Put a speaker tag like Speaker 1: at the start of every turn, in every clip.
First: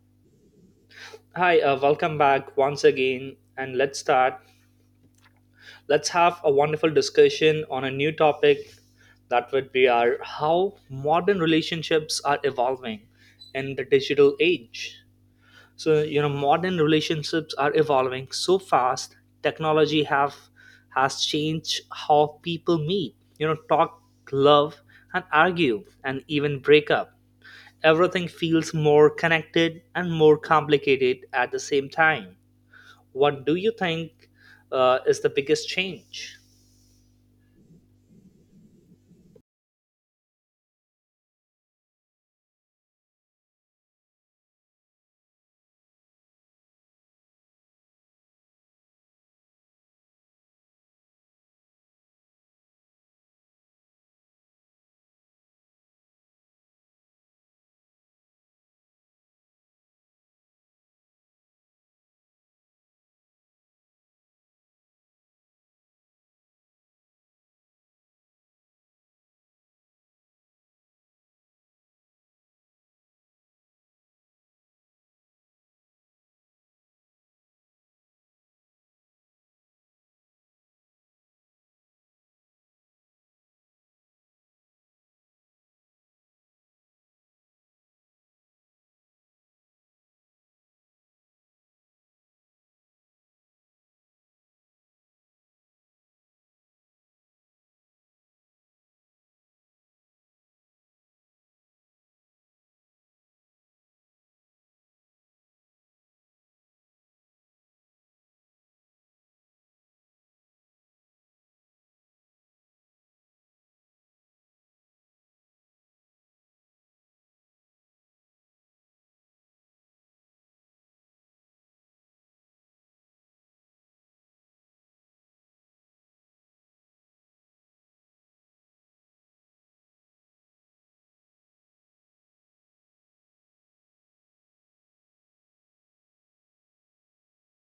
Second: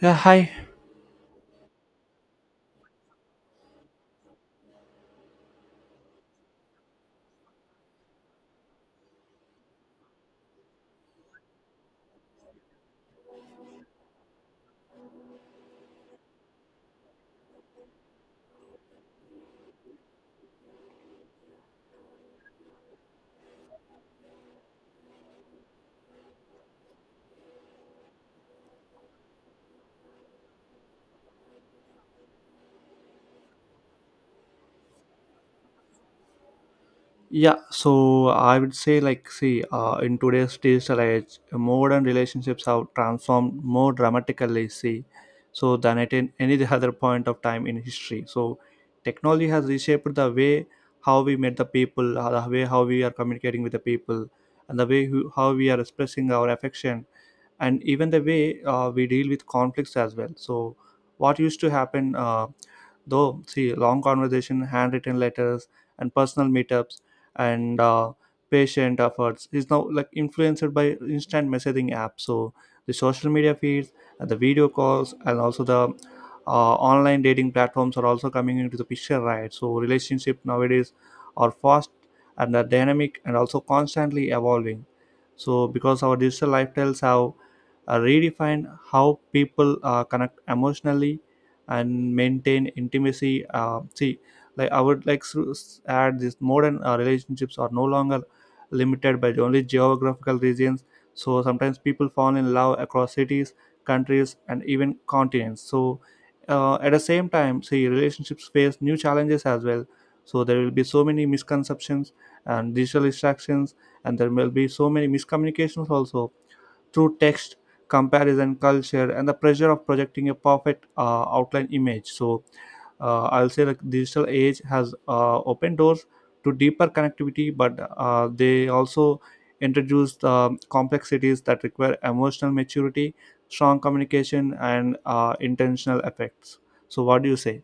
Speaker 1: Yeah, hi.
Speaker 2: Hi, welcome back once again, and let's start. Let's have a wonderful discussion on a new topic that would be our how modern relationships are evolving in the digital age. So, you know, modern relationships are evolving so fast. Technology have has changed how people meet, you know, talk, love, and argue, and even break up. Everything feels more connected and more complicated at the same time. What do you think is the biggest change?
Speaker 1: Yeah, so I would say, in today's digital age, modern relationships have transformed more dramatically, see, so than at any other point of time in history. So, technology has reshaped the way how we meet the people, the way how we are communicating with the people, and the way how we are expressing our affection, and even the way we deal with conflicts as well. So, what used to happen though see long conversation, handwritten letters and personal meetups and patient efforts is now like influenced by instant messaging apps, so the social media feeds and the video calls and also the online dating platforms are also coming into the picture, right? So relationship nowadays are fast and are dynamic and also constantly evolving, so because our digital lifestyles have redefined how people connect emotionally and maintain intimacy. Uh, see like I would like to add this: modern relationships are no longer limited by only geographical regions, so sometimes people fall in love across cities, countries and even continents. So at the same time, see relationships face new challenges as well. So there will be so many misconceptions and digital distractions, and there will be so many miscommunications also through text, comparison culture and the pressure of projecting a perfect outline image. So I'll say the digital age has opened doors to deeper connectivity, but they also introduced complexities that require emotional maturity, strong communication and intentional effects. So what do you say?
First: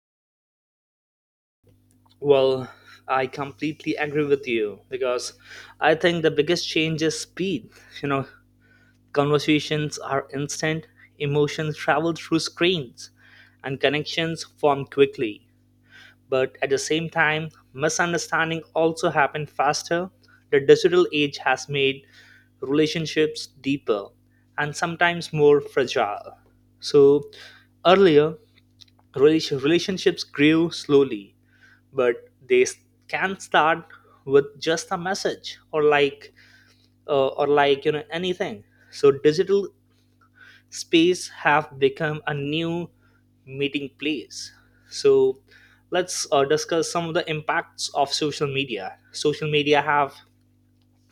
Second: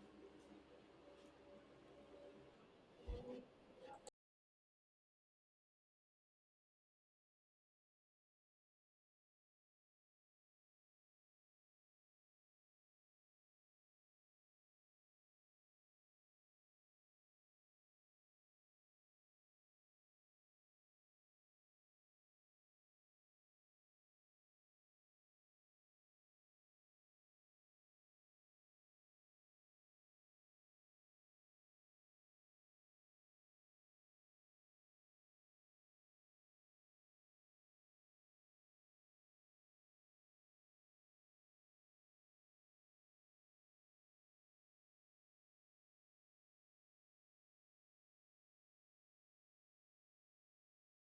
Speaker 2: Well, I completely agree with you because I think the biggest change is speed. You know, conversations are instant, emotions travel through screens, and connections form quickly. But at the same time, misunderstanding also happen faster. The digital age has made relationships deeper and sometimes more fragile. So earlier, relationships grew slowly, but they s- can start with just a message or like you know anything. So digital space have become a new meeting place. So let's discuss some of the impacts of social media. Social media have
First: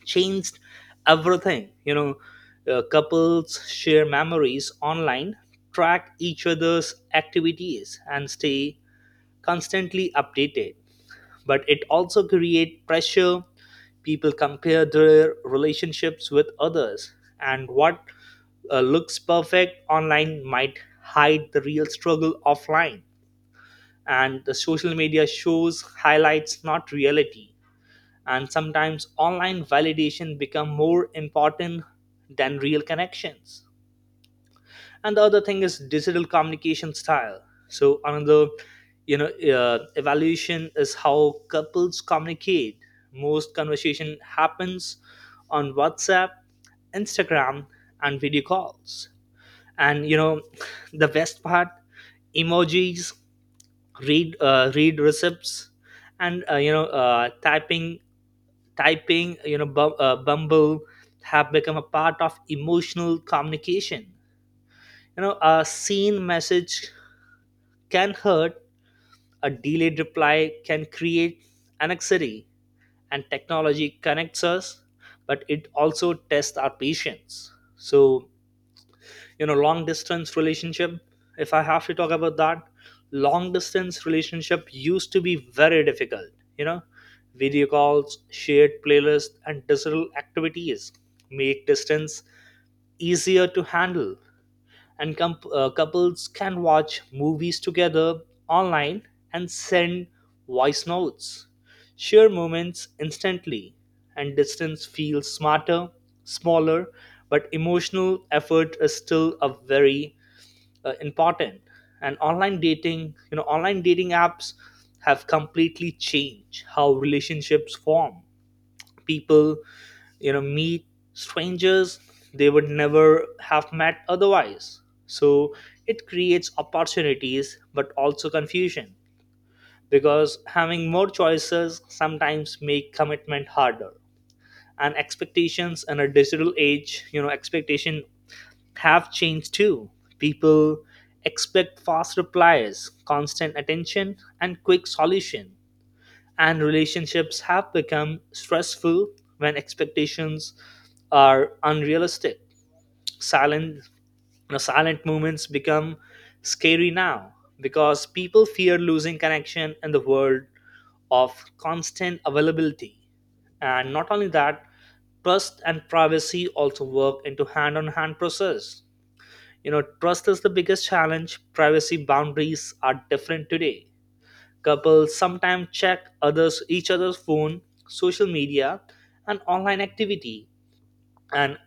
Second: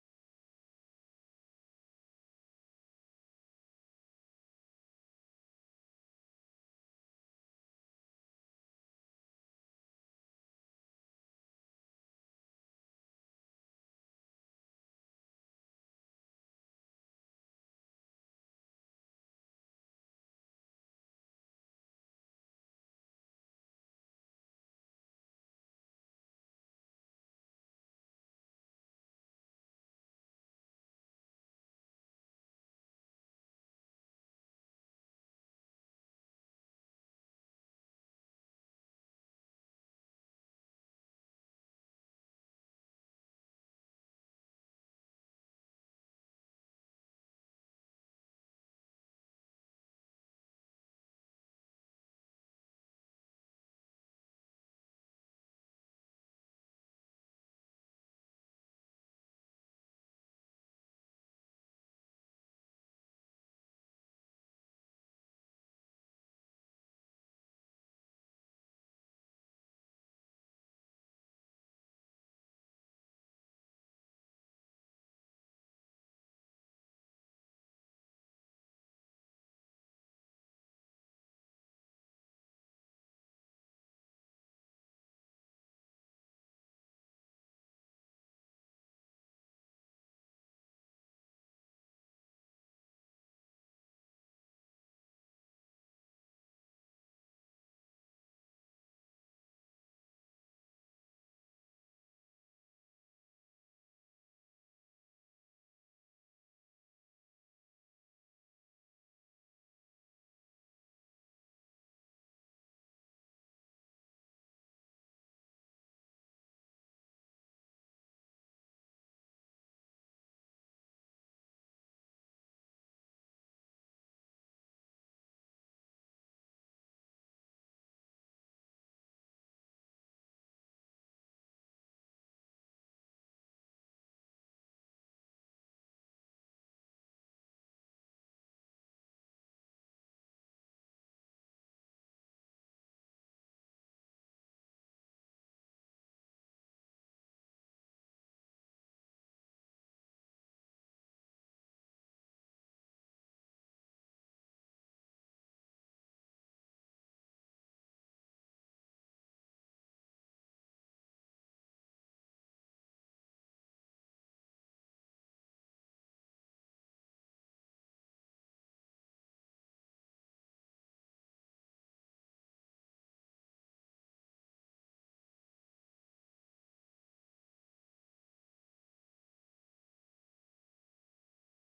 Speaker 2: changed everything. You know, couples share memories online, track each other's activities, and stay constantly updated, but it also creates pressure. People compare their relationships with others, and what looks perfect online might hide the real struggle offline, and the social media shows highlights, not reality, and sometimes online validation become more important than real connections. And the other thing is digital communication style. So another, you know, evaluation is how couples communicate. Most conversation happens on WhatsApp, Instagram, and video calls. And you know, the best part: emojis, read receipts, and you know, typing, typing, you know, bumble have become a part of emotional communication. You know, a seen message can hurt. A delayed reply can create anxiety, and technology connects us, but it also tests our patience. So, you know, long distance relationship, if I have to talk about that, long distance relationship used to be very difficult, you know. Video calls, shared playlists, and digital activities make distance easier to handle, and couples can watch movies together online and send voice notes, share moments instantly, and distance feels smarter, smaller, but emotional effort is still a very important. And online dating, you know, online dating apps have completely changed how relationships form. People, you know, meet strangers they would never have met otherwise. So it creates opportunities but also confusion, because having more choices sometimes make commitment harder. And expectations in a digital age, you know, expectation have changed too. People expect fast replies, constant attention, and quick solution, and relationships have become stressful when expectations are unrealistic. Silent, you know, silent moments become scary now because people fear losing connection in the world of constant availability. And not only that, trust and privacy also work into hand-on-hand process. You know, trust is the biggest challenge. Privacy boundaries are different today. Couples sometimes check others each other's phone, social media, and online activity, and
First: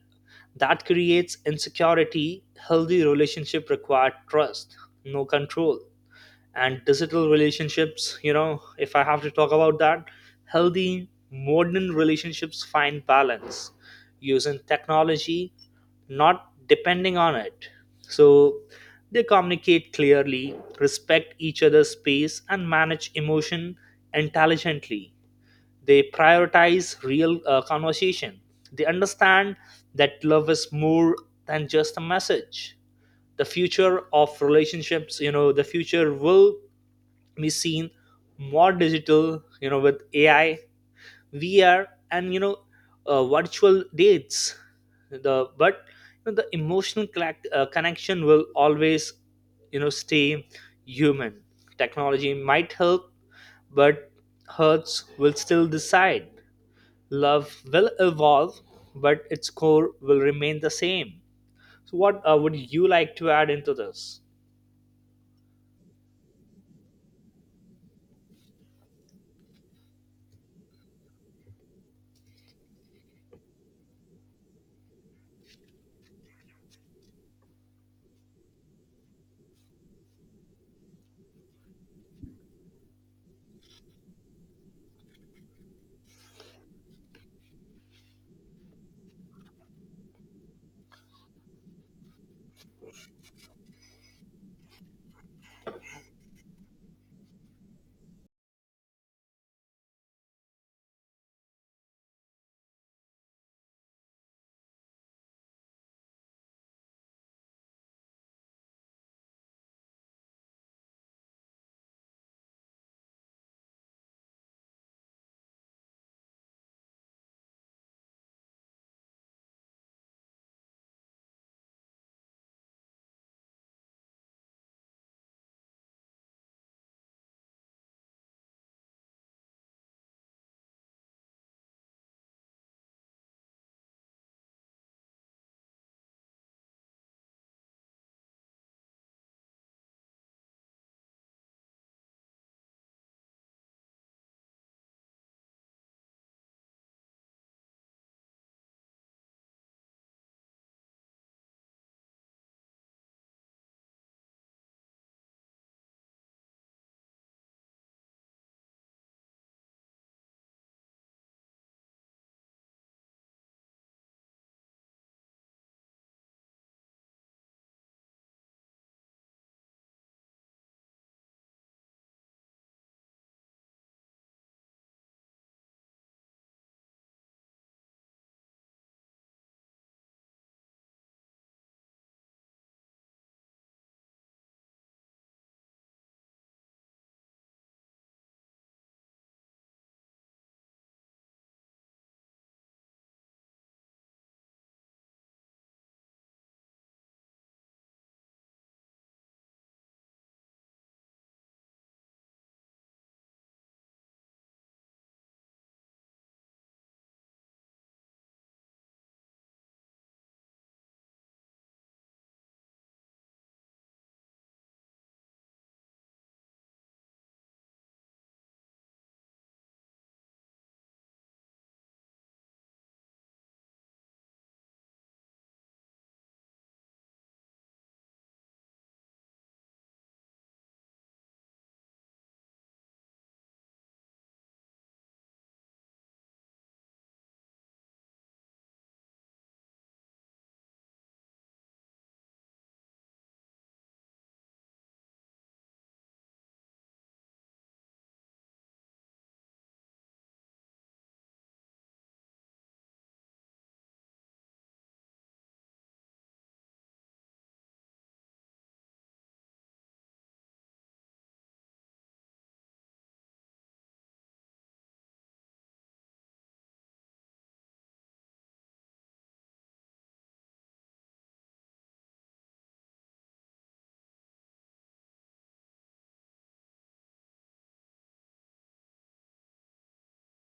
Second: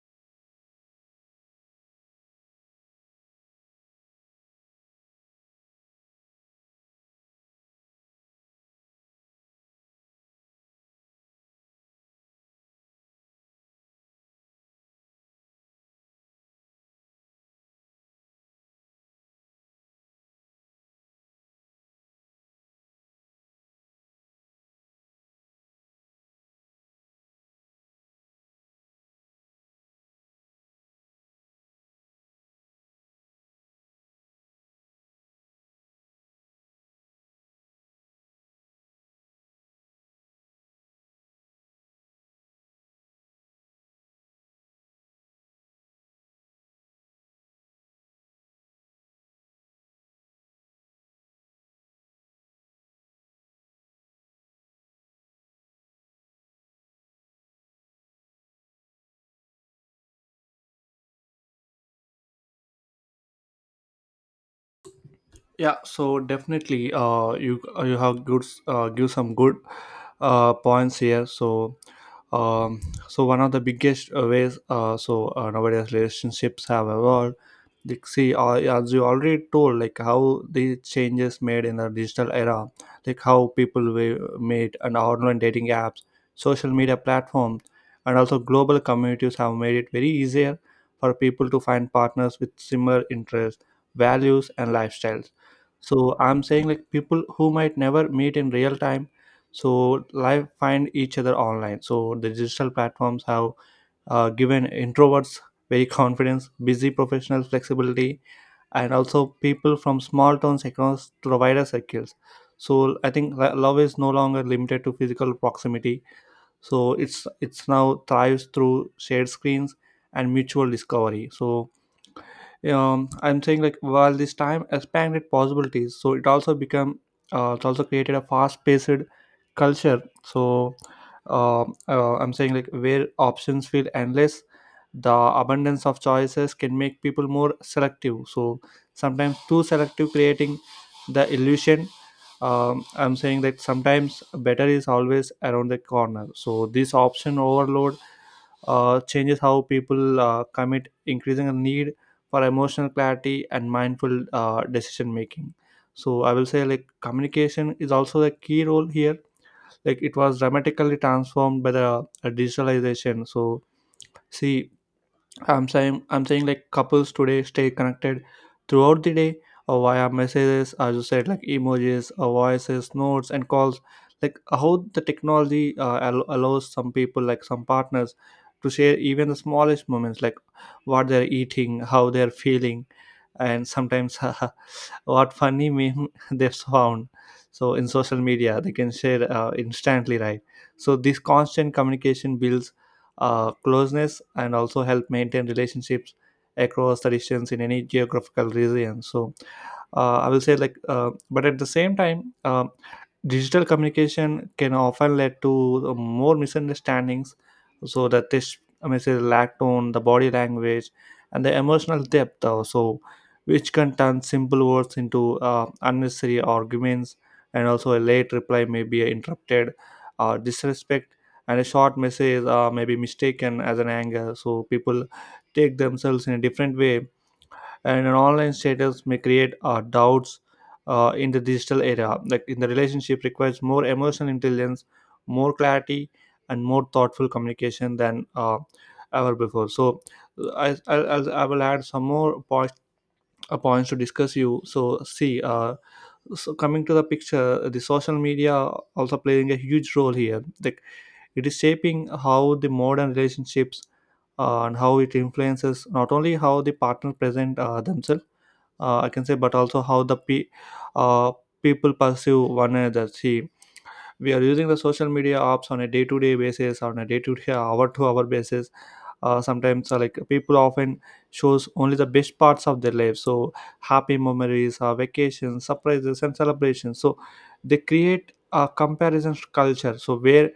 Speaker 2: that creates insecurity. Healthy relationship require trust, no control. And digital relationships, you know, if I have to talk about that, healthy modern relationships find balance using technology, not depending on it. So they communicate clearly, respect each other's space, and manage emotion intelligently. They prioritize real conversation. They understand that love is more than just a message. The future of relationships, you know, the future will machine more digital, you know, with AI, VR, and you know, virtual dates. The but you know, the emotional connection will always, you know, stay human. Technology might help, but hearts will still decide. Love will evolve, but its core will remain the same. So what would you like to add into this?
Speaker 1: Yeah, so definitely, you have good give some good points here. Um, so one of the biggest ways nowadays relationships have evolved. As you already told, like how the changes made in the digital era, like how people were made, and online dating apps, social media platforms, and also global communities have made it very easier for people to find partners with similar interests, values, and lifestyles. So I'm saying like people who might never meet in real time, so live, find each other online. So the digital platforms have given introverts very confidence, busy professional flexibility, and also people from small towns across to the wider circles. So I think love is no longer limited to physical proximity. So it's now thrives through shared screens and mutual discovery. So I'm saying like while this time expanded possibilities, so it also become, it also created a fast-paced culture. So I'm saying like where options feel endless, the abundance of choices can make people more selective, so sometimes too selective, creating the illusion. I'm saying that sometimes better is always around the corner. So this option overload changes how people commit, increasing a need for emotional clarity and mindful decision making. So I will say like communication is also a key role here, like it was dramatically transformed by the digitalization. So see I'm saying like couples today stay connected throughout the day or via messages, as you said, like emojis, or voices, notes, and calls. Like how the technology allows some people, like some partners, to share even the smallest moments, like what they're eating, how they're feeling, and sometimes what funny meme they've found. So in social media, they can share instantly, right? So this constant communication builds closeness and also help maintain relationships across the distance in any geographical region. So I will say like but at the same time, digital communication can often lead to more misunderstandings. So the text message lack tone, the body language and the emotional depth also, which can turn simple words into unnecessary arguments. And also a late reply may be interrupted or disrespect, and a short message may be mistaken as an anger, so people take themselves in a different way, and an online status may create doubts in the digital era. Like in the relationship, requires more emotional intelligence, more clarity, and more thoughtful communication than ever before. So, I will add some more points to discuss you. So, coming to the picture, the social media also playing a huge role here. Like it is shaping how the modern relationships and how it influences not only how the partner present themselves, I can say, but also how uh, people perceive one another. See, we are using the social media apps on a day-to-day basis, on a day-to-day, hour-to-hour basis. Sometimes, like people often shows only the best parts of their life, so happy memories, vacations, surprises, and celebrations. So they create a comparison culture, so where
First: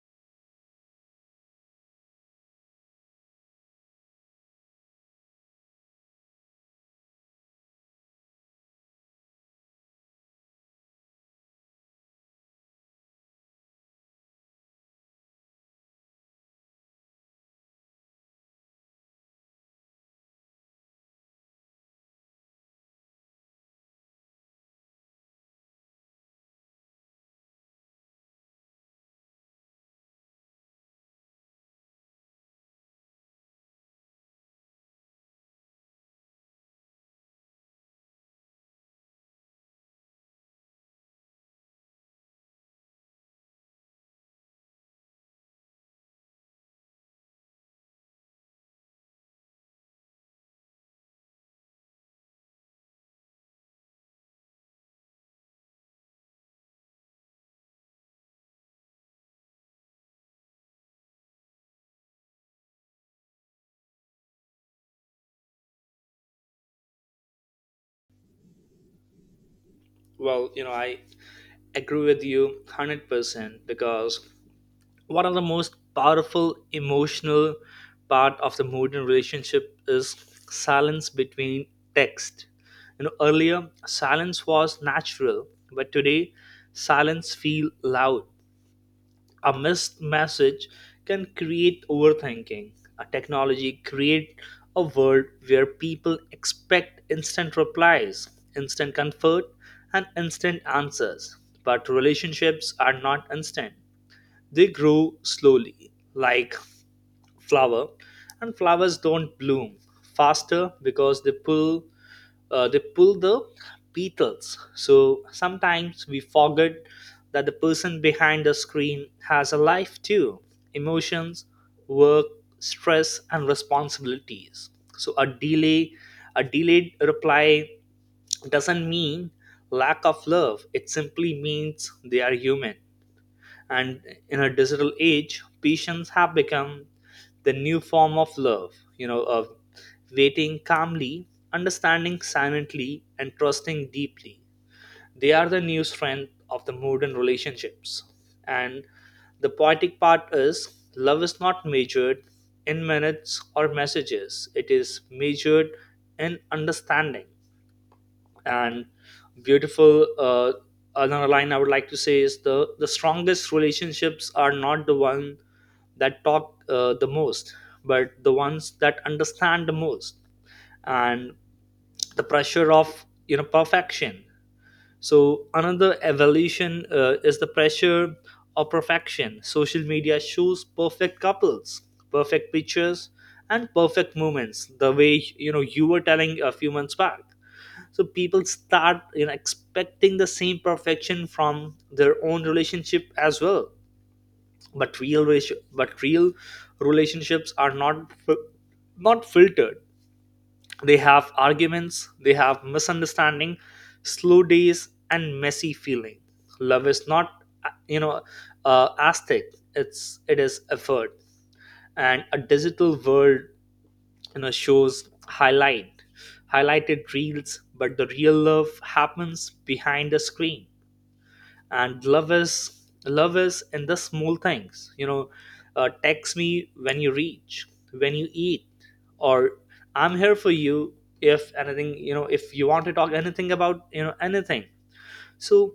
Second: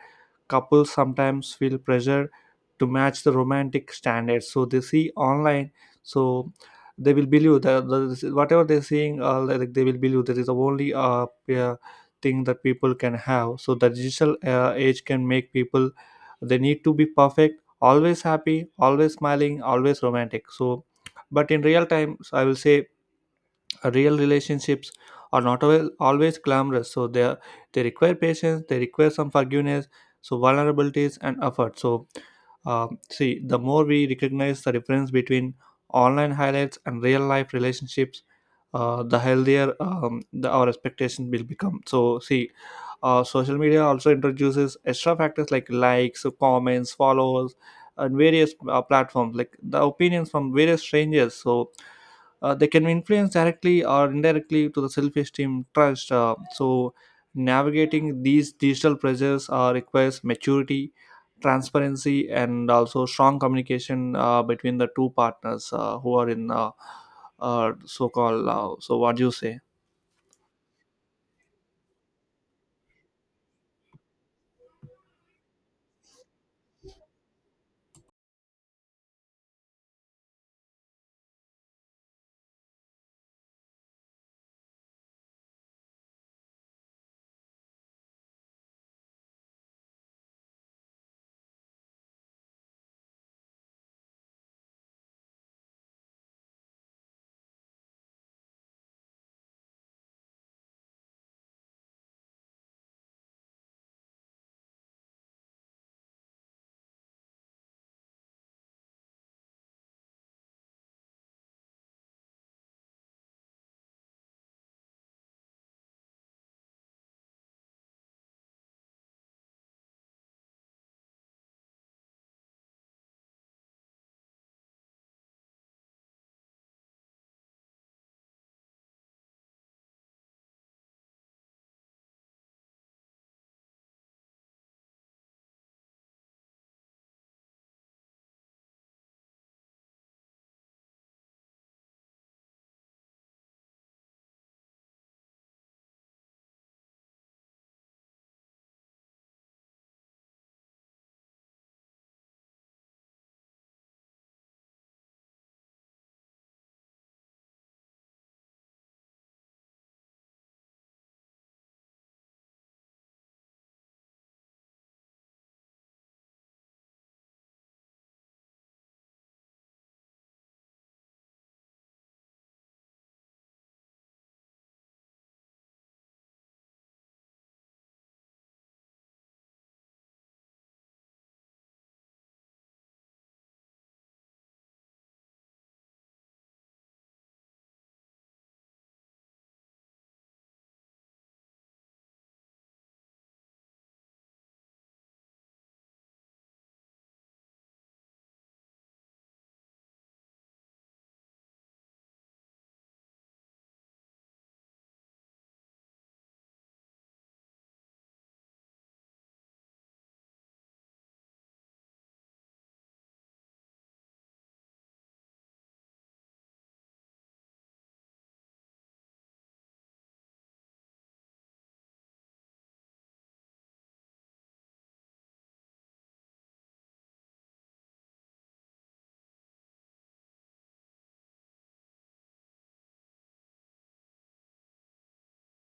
Speaker 1: couples sometimes feel pressure to match the romantic standards so they see online. So they will believe that whatever they're seeing, they will believe that is the only yeah, thing that people can have. So the digital age can make people they need to be perfect, always happy, always smiling, always romantic. So but in real times I will say real relationships are not always glamorous, so they require patience, they require some forgiveness, so vulnerabilities and effort. So see the more we recognize the difference between online highlights and real life relationships, the healthier our expectation will become. So see social media also introduces extra factors like likes, comments, followers and various platforms, like the opinions from various strangers. So they can influence directly or indirectly to the self-esteem, trust. Navigating these digital pressures requires maturity, transparency and also strong communication between the two partners who are in, so-called. So what do you say?
Speaker 2: Well, you know, I agree with you 100% because one of the most powerful emotional part of the modern relationship is silence between text. You know, earlier silence was natural, but today silence feel loud. A missed message can create overthinking. A technology create a world where people expect instant replies, instant comfort, and instant answers. But relationships are not instant. They grow slowly, like flower, and flowers don't bloom faster because they pull they pull the petals. So sometimes we forget that the person behind the screen has a life too: emotions, work, stress, and responsibilities. So a delayed reply doesn't mean lack of love, it simply means they are human. And in a digital age patience have become the new form of love, you know, of waiting calmly, understanding silently, and trusting deeply. They are the new strength of the modern relationships. And the poetic part is love is not measured in minutes or messages, it is measured in understanding. And beautiful, another line I would like to say is the strongest relationships are not the one that talk the most, but the ones that understand the most. And the pressure of, you know, perfection. So another evolution is the pressure of perfection. Social media shows perfect couples, perfect pictures, and perfect moments, the way, you know, you were telling a few months back. So people start, you know, expecting the same perfection from their own relationship as well. But real relationships are not filtered. They have arguments, they have misunderstanding, slow days, and messy feeling. Love is not, you know, aesthetic, it is effort. And a digital world, you know, shows highlight highlighted reels, but the real love happens behind the screen. And love is in the small things, you know, text me when you reach, when you eat, or I'm here for you if anything, you know, if you want to talk anything about, you know, anything. So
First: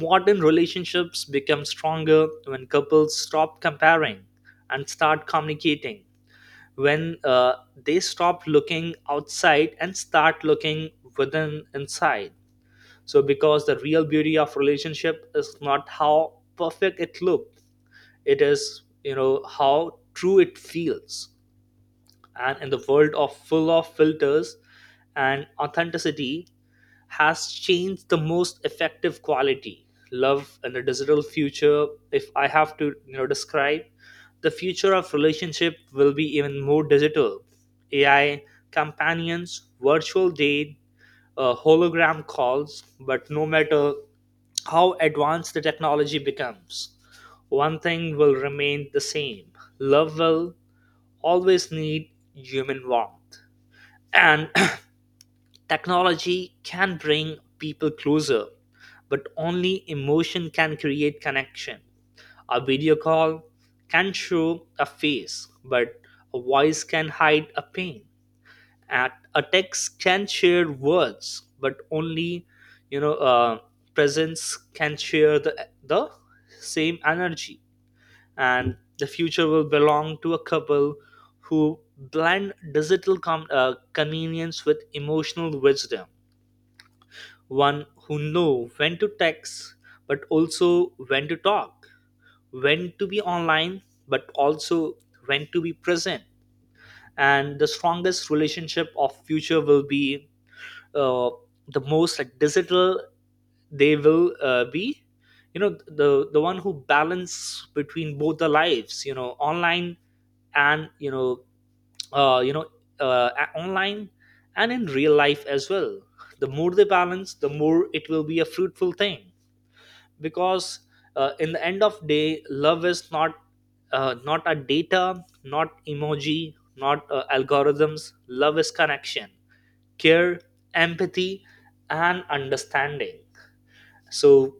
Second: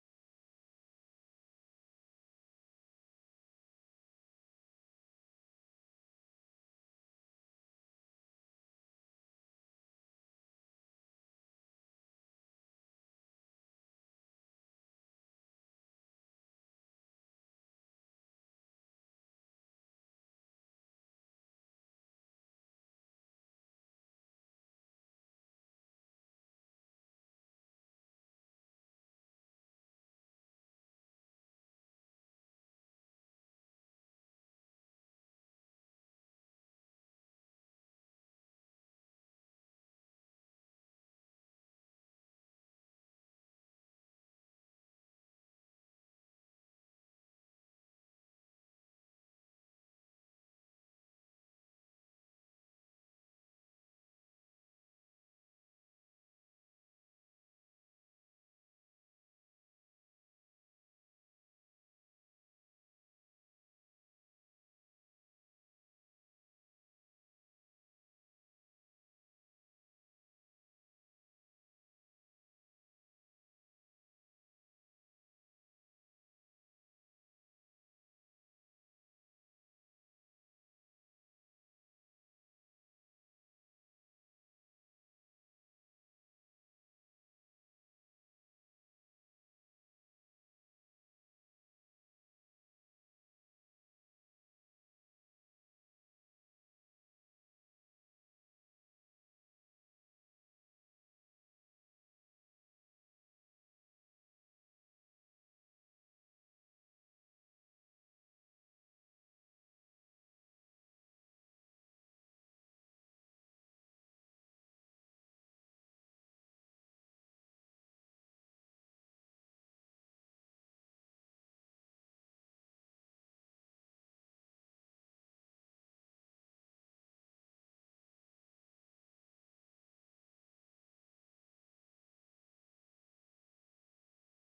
Speaker 2: modern relationships become stronger when couples stop comparing and start communicating. When they stop looking outside and start looking within inside. So because the real beauty of relationship is not how perfect it looks, it is, you know, how true it feels. And in the world of full of filters and authenticity has changed the most effective quality love. And the digital future, if I have to, you know, describe, the future of relationship will be even more digital. AI companions, virtual date, hologram calls. But no matter how advanced the technology becomes, one thing will remain the same: love will always need human warmth. And technology can bring people closer, but only emotion can create connection. A video call can show a face, but a voice can hide a pain. At a text can share words, but only, you know, presence can share the same energy. And the future will belong to a couple who blend digital convenience with emotional wisdom, one who know when to text, but also when to talk, when to be online, but also when to be present. And the strongest relationship of future will be uh, the most like digital. They will be, you know, the one who balance between both the lives, you know, online and you know, you know, online and in real life as well. The more they balance, the more it will be a fruitful thing. Because in the end of day, love is not, not a data, not emoji, not algorithms. Love is connection, care, empathy, and understanding. So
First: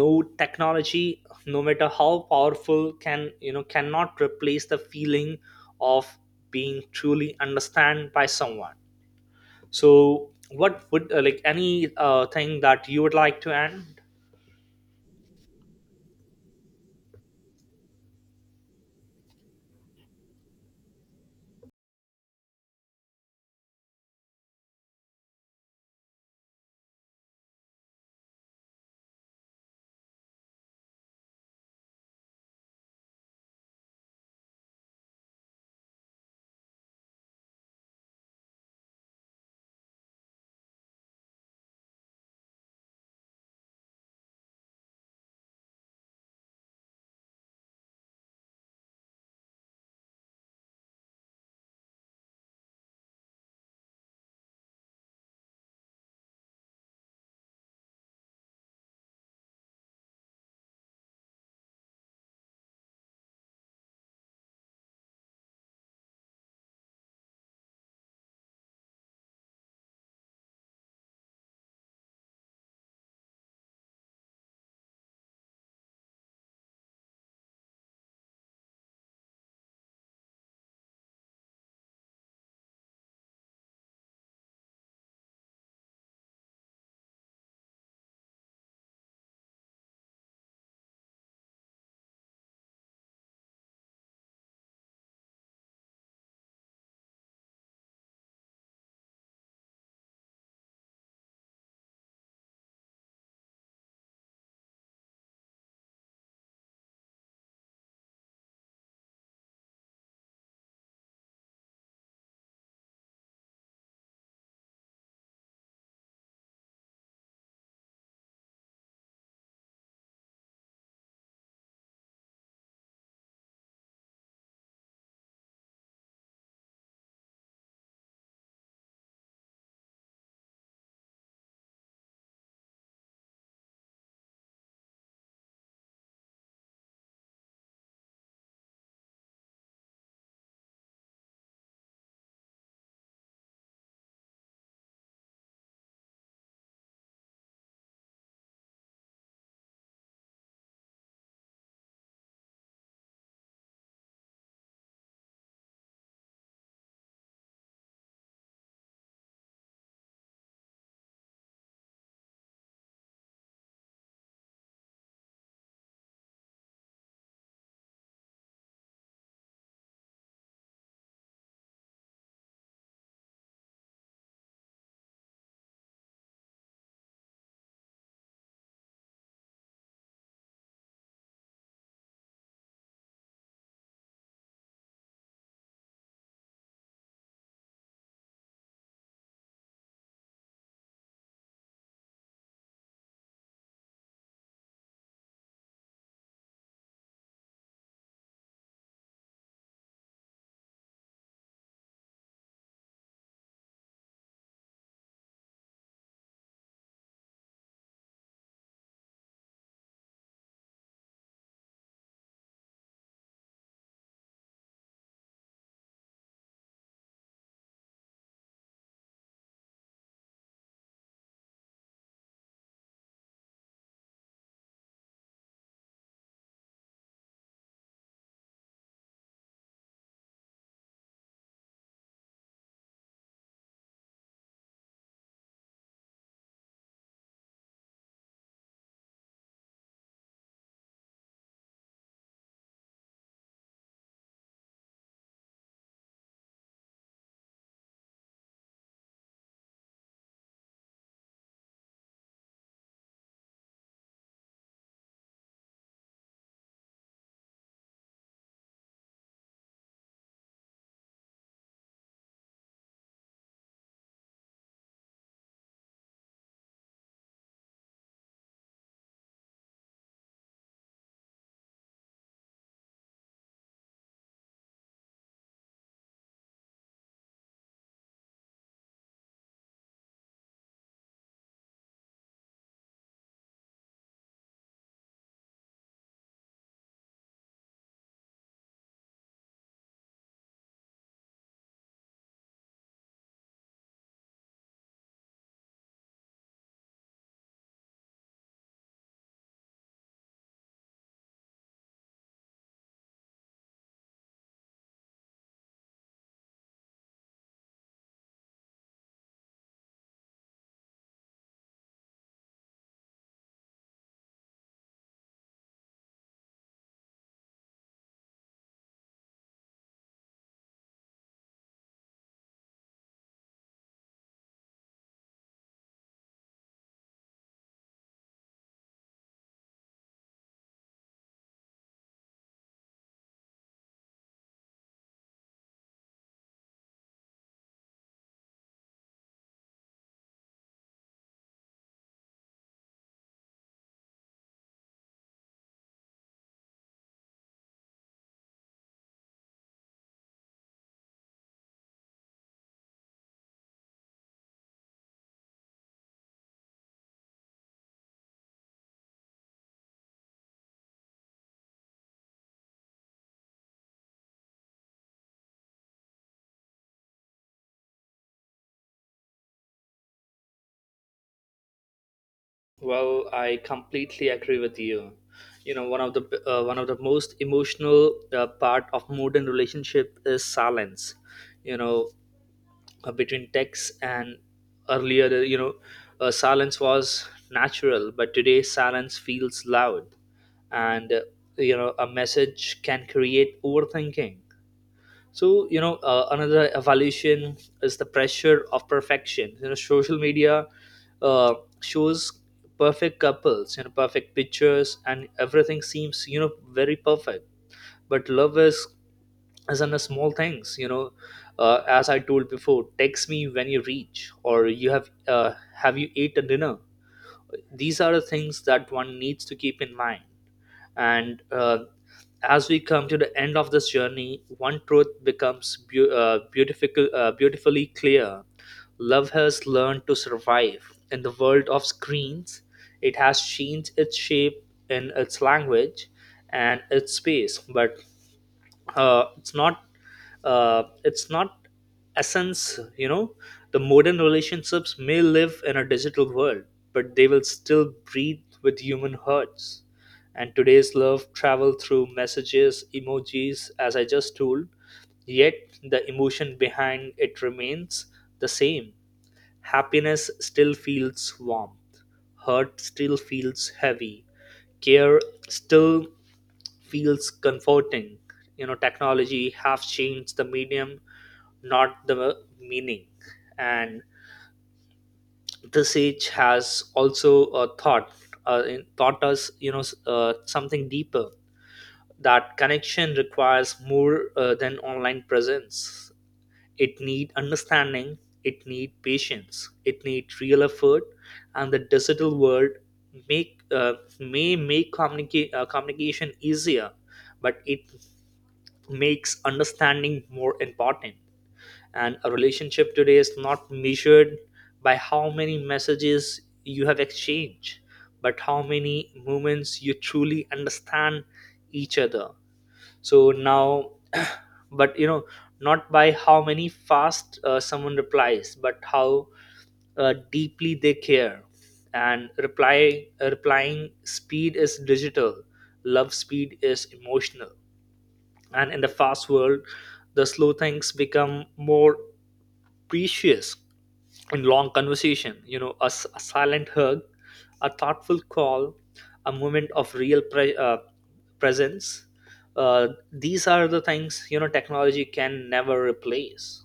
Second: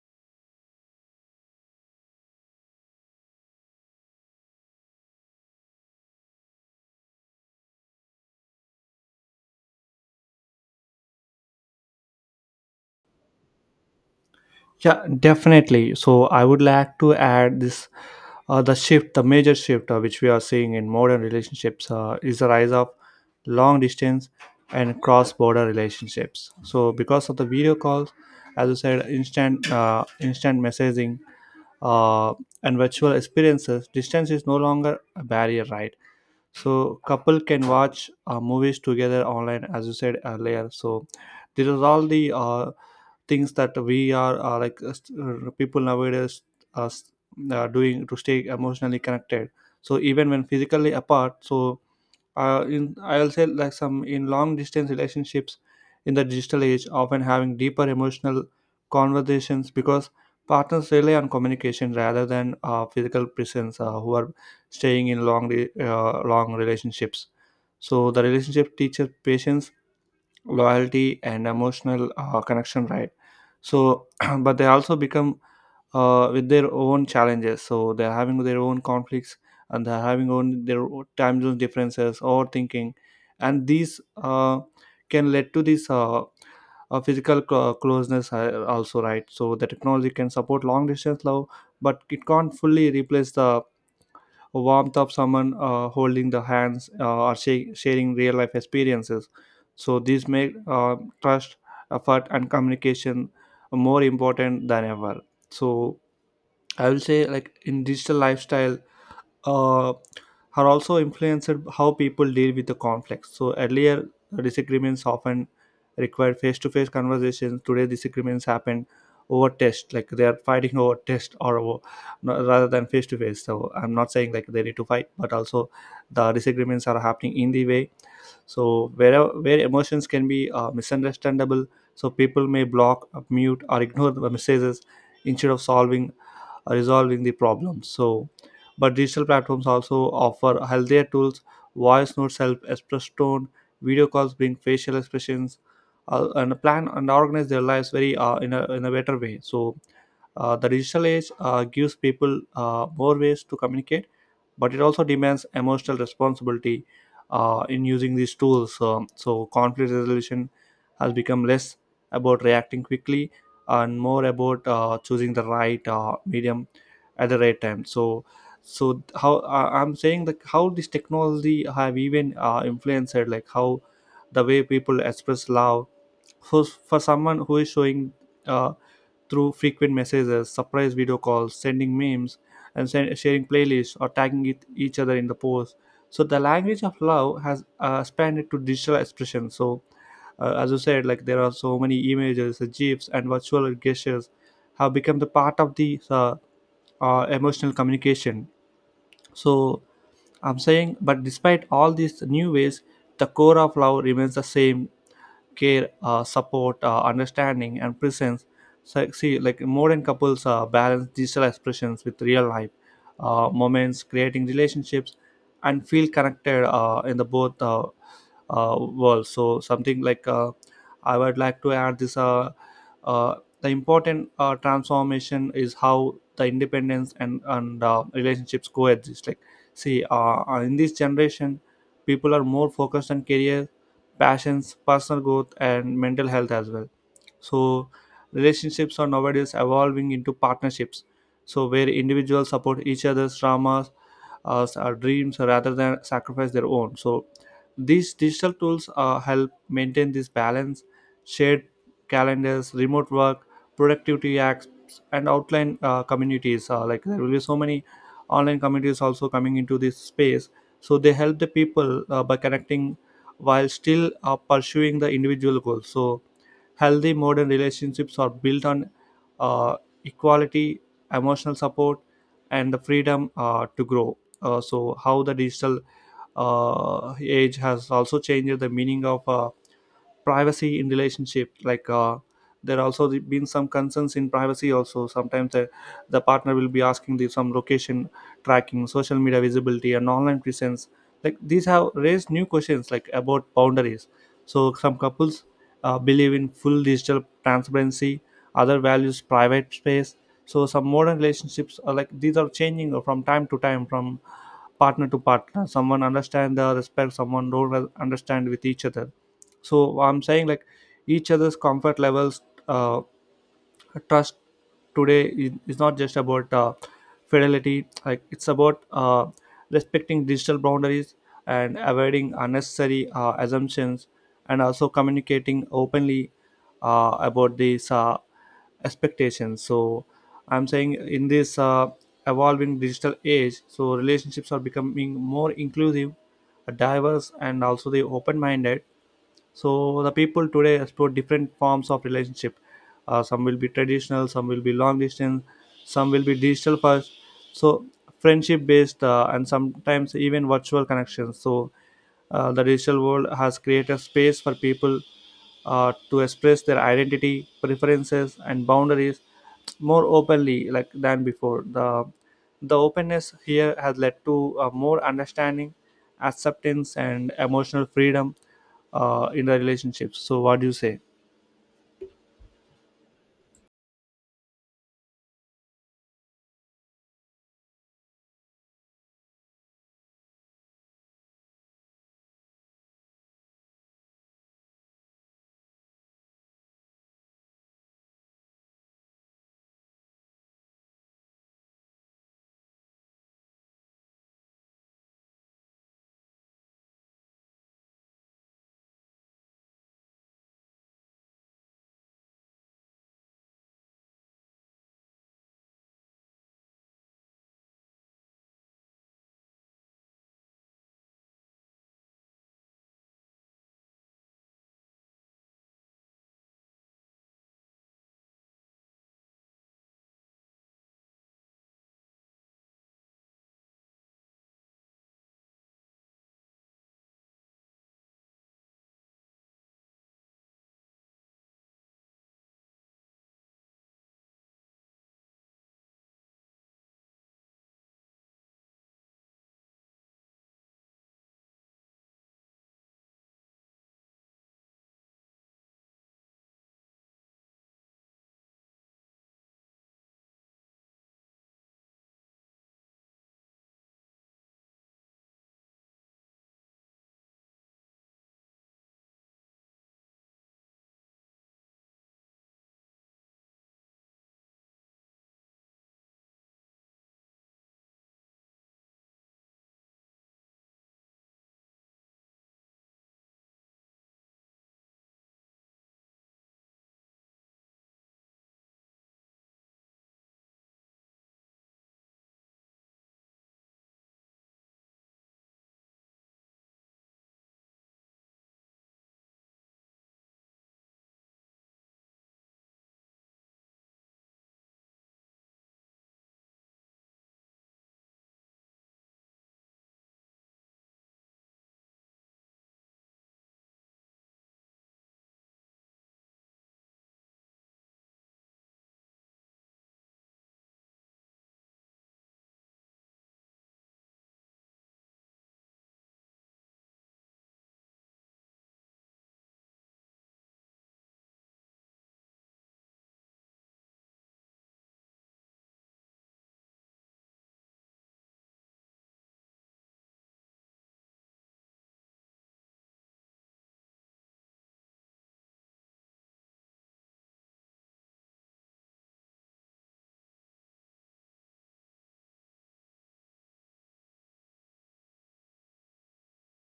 Speaker 2: no technology, no matter how powerful, can, you know, cannot replace the feeling of being truly understood by someone. So what would like any thing that you would like to add?
Speaker 1: Yeah, definitely. So I would like to add this: the major shift which we are seeing in modern relationships is the rise of long distance and cross border relationships. So because of the video calls, as you said, instant instant messaging uh, and virtual experiences, distance is no longer a barrier, right? So couple can watch movies together online, as you said earlier. So this is all the things that we are people nowadays are doing to stay emotionally connected, so even when physically apart. So in I'll say like some, in long distance relationships in the digital age, often having deeper emotional conversations because partners rely on communication rather than physical presence, who are staying in long relationships. So the relationship teaches patience, loyalty and emotional connection, right? So but they also become with their own challenges, so they're having their own conflicts and they're having own their own time zone differences or thinking, and these can lead to this physical closeness also, right? So the technology can support long distance love, but it can't fully replace the warmth of someone holding the hands or sharing real life experiences. So these make trust, effort, and communication more important than ever. So I will say, like in digital lifestyle, uh, are also influenced how people deal with the conflicts. So earlier disagreements often required face-to-face conversations. Today disagreements happen over text, like they are fighting over text or over, rather than face-to-face. So I'm not saying like they need to fight, but also the disagreements are happening in the way. So where emotions can be misunderstandable, so people may block, mute, or ignore the messages instead of solving resolving the problem. So but digital platforms also offer healthier tools: voice notes help express tone, video calls bring facial expressions, and plan and organize their lives very in a better way. So the digital age gives people more ways to communicate, but it also demands emotional responsibility in using these tools. So conflict resolution has become less about reacting quickly and more about choosing the right medium at the right time. So, so how I'm saying that how this technology have even influenced like how the way people express love for someone who is showing uh, through frequent messages, surprise video calls, sending memes, and sharing playlists or tagging it, each other in the post. So the language of love has expanded to digital expression. So as you said, like there are so many images, gifs, and virtual gestures have become the part of the emotional communication. So I'm saying, but despite all these new ways, the core of love remains the same care, support, understanding, and presence. So, see, like modern couples balance digital expressions with real life moments, creating relationships, and feel connected in the both worlds. So, something like I would like to add this. Uh, the important transformation is how the independence and relationships coexist. Like, see, in this generation, people are more focused on career passions, personal growth, and mental health as well. So, relationships are nowadays evolving into partnerships. So, where individuals support each other's dramas, our dreams, rather than sacrifice their own. So, these digital tools help maintain this balance. Shared calendars, remote work, productivity apps, and outline communities. Like there will be so many online communities also coming into this space. So they help the people by connecting while still pursuing the individual goals. So, healthy modern relationships are built on uh, equality, emotional support, and the freedom to grow. So, how the digital age has also changed the meaning of privacy in relationship like there also been some concerns in privacy also sometimes the partner will be asking the some location tracking, social media visibility, and online presence, like these have raised new questions like about boundaries. So some couples believe in full digital transparency, other values private space. So some modern relationships are like these are changing from time to time, from partner to partner. Someone understand the respect, someone don't understand with each other. So I'm saying like each other's comfort levels, uh, trust today is not just about fidelity, like it's about respecting digital boundaries and avoiding unnecessary assumptions, and also communicating openly about these expectations. So I'm saying in this evolving digital age, so relationships are becoming more inclusive, diverse, and also the open minded. So the people today explore different forms of relationship. Some will be traditional, some will be long distance, some will be digital first, so friendship based, and sometimes even virtual connections. So the digital world has created space for people to express their identity preferences and boundaries more openly like than before. The openness here has led to more understanding, acceptance, and emotional freedom in the relationships. So, what do you say?
Speaker 2: Well, I completely agree with you. You know, one of the most emotional part of modern relationship is silence. You know, between texts. And earlier, you know, silence was natural, but today silence feels loud. And you know, a message can create overthinking. So you know, another evolution is the pressure of perfection. You know, social media, uh, shows perfect couples, you know, perfect pictures, and everything seems, you know, very perfect. But love is as in the small things, you know, as I told before, text me when you reach, or you have you eaten dinner? These are the things that one needs to keep in mind. And as we come to the end of this journey, one truth becomes beautifully clear: love has learned to survive in the world of screens. It has changed its shape, in its language and its space, but uh, it's not it's not essence, you know. The modern relationships may live in a digital world, but they will still breathe with human hearts. And today's love travel through messages, emojis, as I just told, yet the emotion behind it remains the same. Happiness still feels warm, hurt still feels heavy, care still feels comforting. You know, technology have changed the medium, not the meaning. And this age has also taught us, you know, something deeper. That connection requires more than online presence. It need understanding. It need patience. It need real effort. And the digital world make may make communication easier, but it makes understanding more important. And a relationship today is not measured by how many messages you have exchanged, but how many moments you truly understand each other. So now, but you know, not by how many fast someone replies, but how deeply they care. And replying speed is digital, love speed is emotional. And in the fast world, the slow things become more precious. In long conversation, you know, a silent hug, a thoughtful call, a moment of real presence, these are the things, you know, technology can never replace.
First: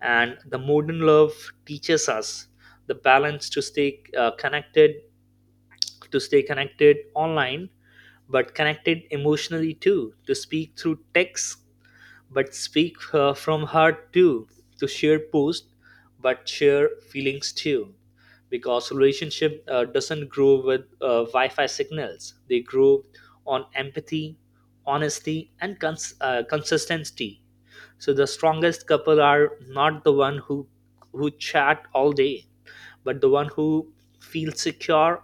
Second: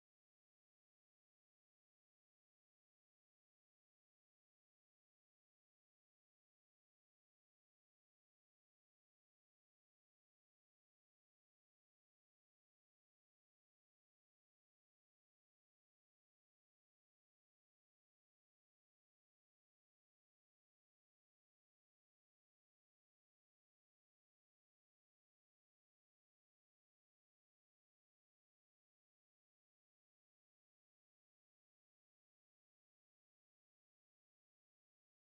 Speaker 2: And the modern love teaches us the balance, to stay connected online, but connected emotionally too, to speak through text, but speak, from heart too, to share posts, but share feelings too. Because relationship doesn't grow with wi-fi signals, they grow on empathy, honesty, and consistency. So the strongest couple are not the one who chat all day, but the one who feels secure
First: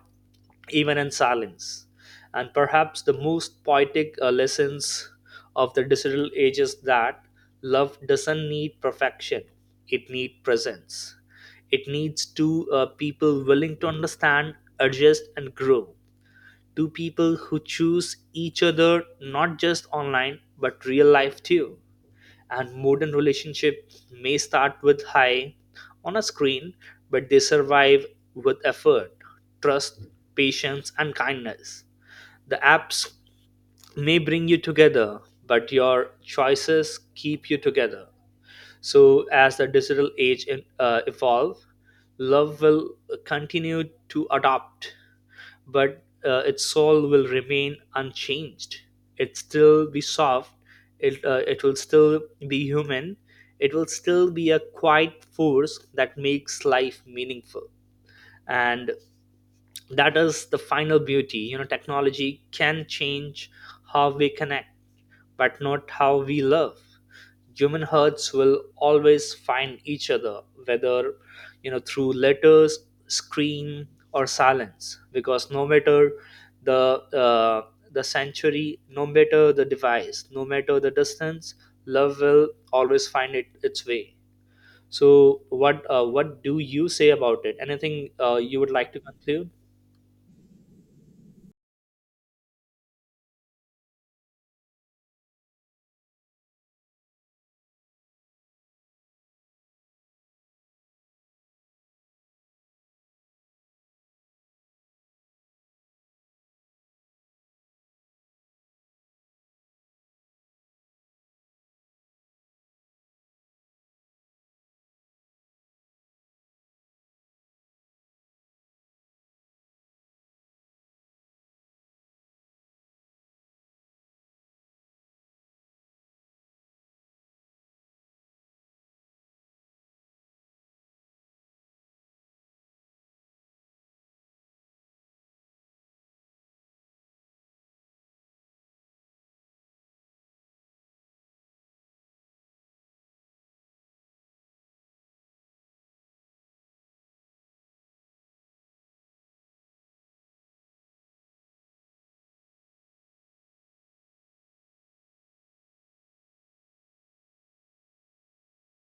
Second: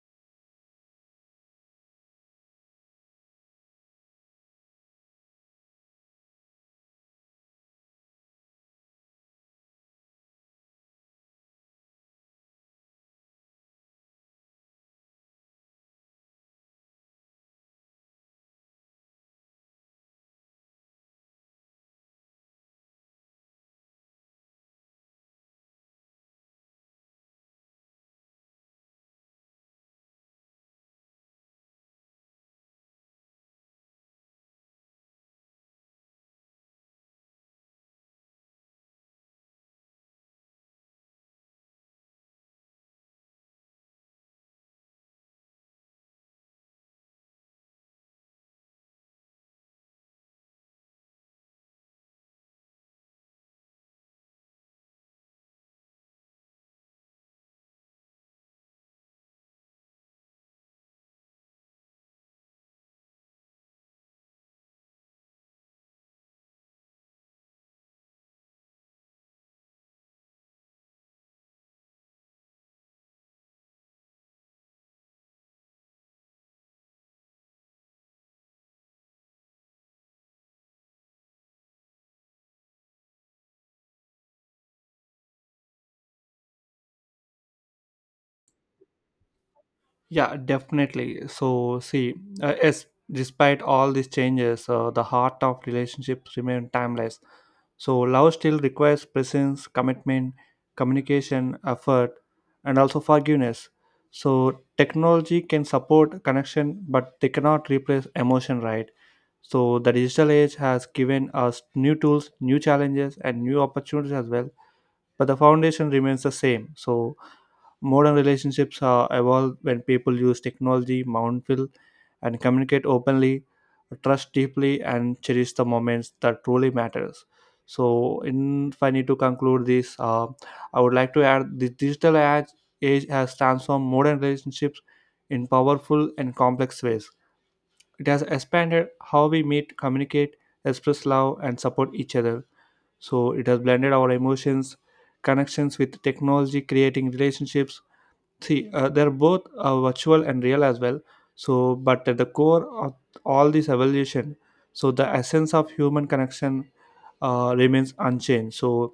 Speaker 2: even in silence. And perhaps the most poetic lessons of the digital age is that love doesn't need perfection, it needs presence. It needs two people willing to understand, adjust, and grow. Two people who choose each other, not just online but real life too. And modern relationships may start with hi on a screen, but they survive with effort, trust, patience, and kindness. The apps may bring you together, but your choices keep you together. So, as the digital age evolve, love will continue to adopt, but its soul will remain unchanged. It still be soft. It will still be human. It will still be a quiet force that makes life meaningful. And that is the final beauty. You know, technology can change how we connect, but not how we love. Human hearts will always find each other, whether, you know, through letters, screen, or silence. Because no matter the uh, the century, no matter the device, no matter the distance, love will always find it its way. So what do you say about it? Anything you would like to conclude?
Speaker 1: Yeah, definitely. So, see, yes, despite all these changes, the heart of relationships remain timeless. So love still requires presence, commitment, communication, effort, and also forgiveness. So technology can support connection, but they cannot replace emotion, right? So the digital age has given us new tools, new challenges, and new opportunities as well. But the foundation remains the same. So modern relationships are evolved when people use technology, mindful, and communicate openly, trust deeply, and cherish the moments that truly matters. So, in, if I need to conclude this, I would like to add the digital age has transformed modern relationships in powerful and complex ways. It has expanded how we meet, communicate, express love, and support each other. So, it has blended our emotions, connections with technology, creating relationships, see they're both virtual and real as well. So but at the core of all this evolution, so the essence of human connection remains unchanged. So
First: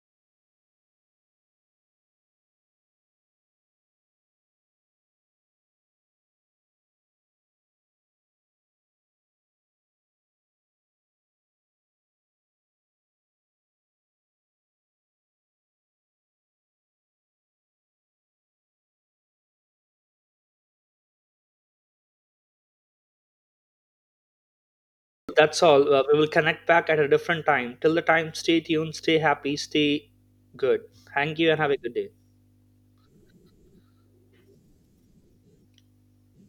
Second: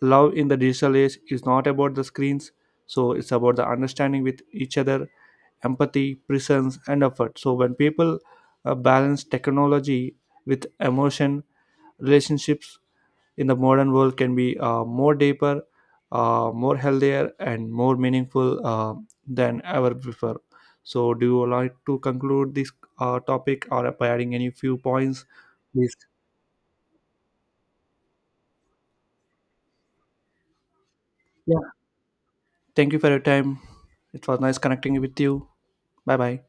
Speaker 1: love in the digital age is not about the screens, so it's about the understanding with each other, empathy, presence, and effort. So when people balance technology with emotion, relationships in the modern world can be more deeper, more healthier, and more meaningful than ever before. So, do you like to conclude this topic or by adding any few points?
Speaker 2: That's all,
Speaker 1: Please.
Speaker 2: we will connect back at a different time. Till the time, stay tuned, stay happy, stay good. Thank you
Speaker 1: Yeah.
Speaker 2: and have a good day.
Speaker 1: Thank you for your time. It was nice connecting with you. Bye bye.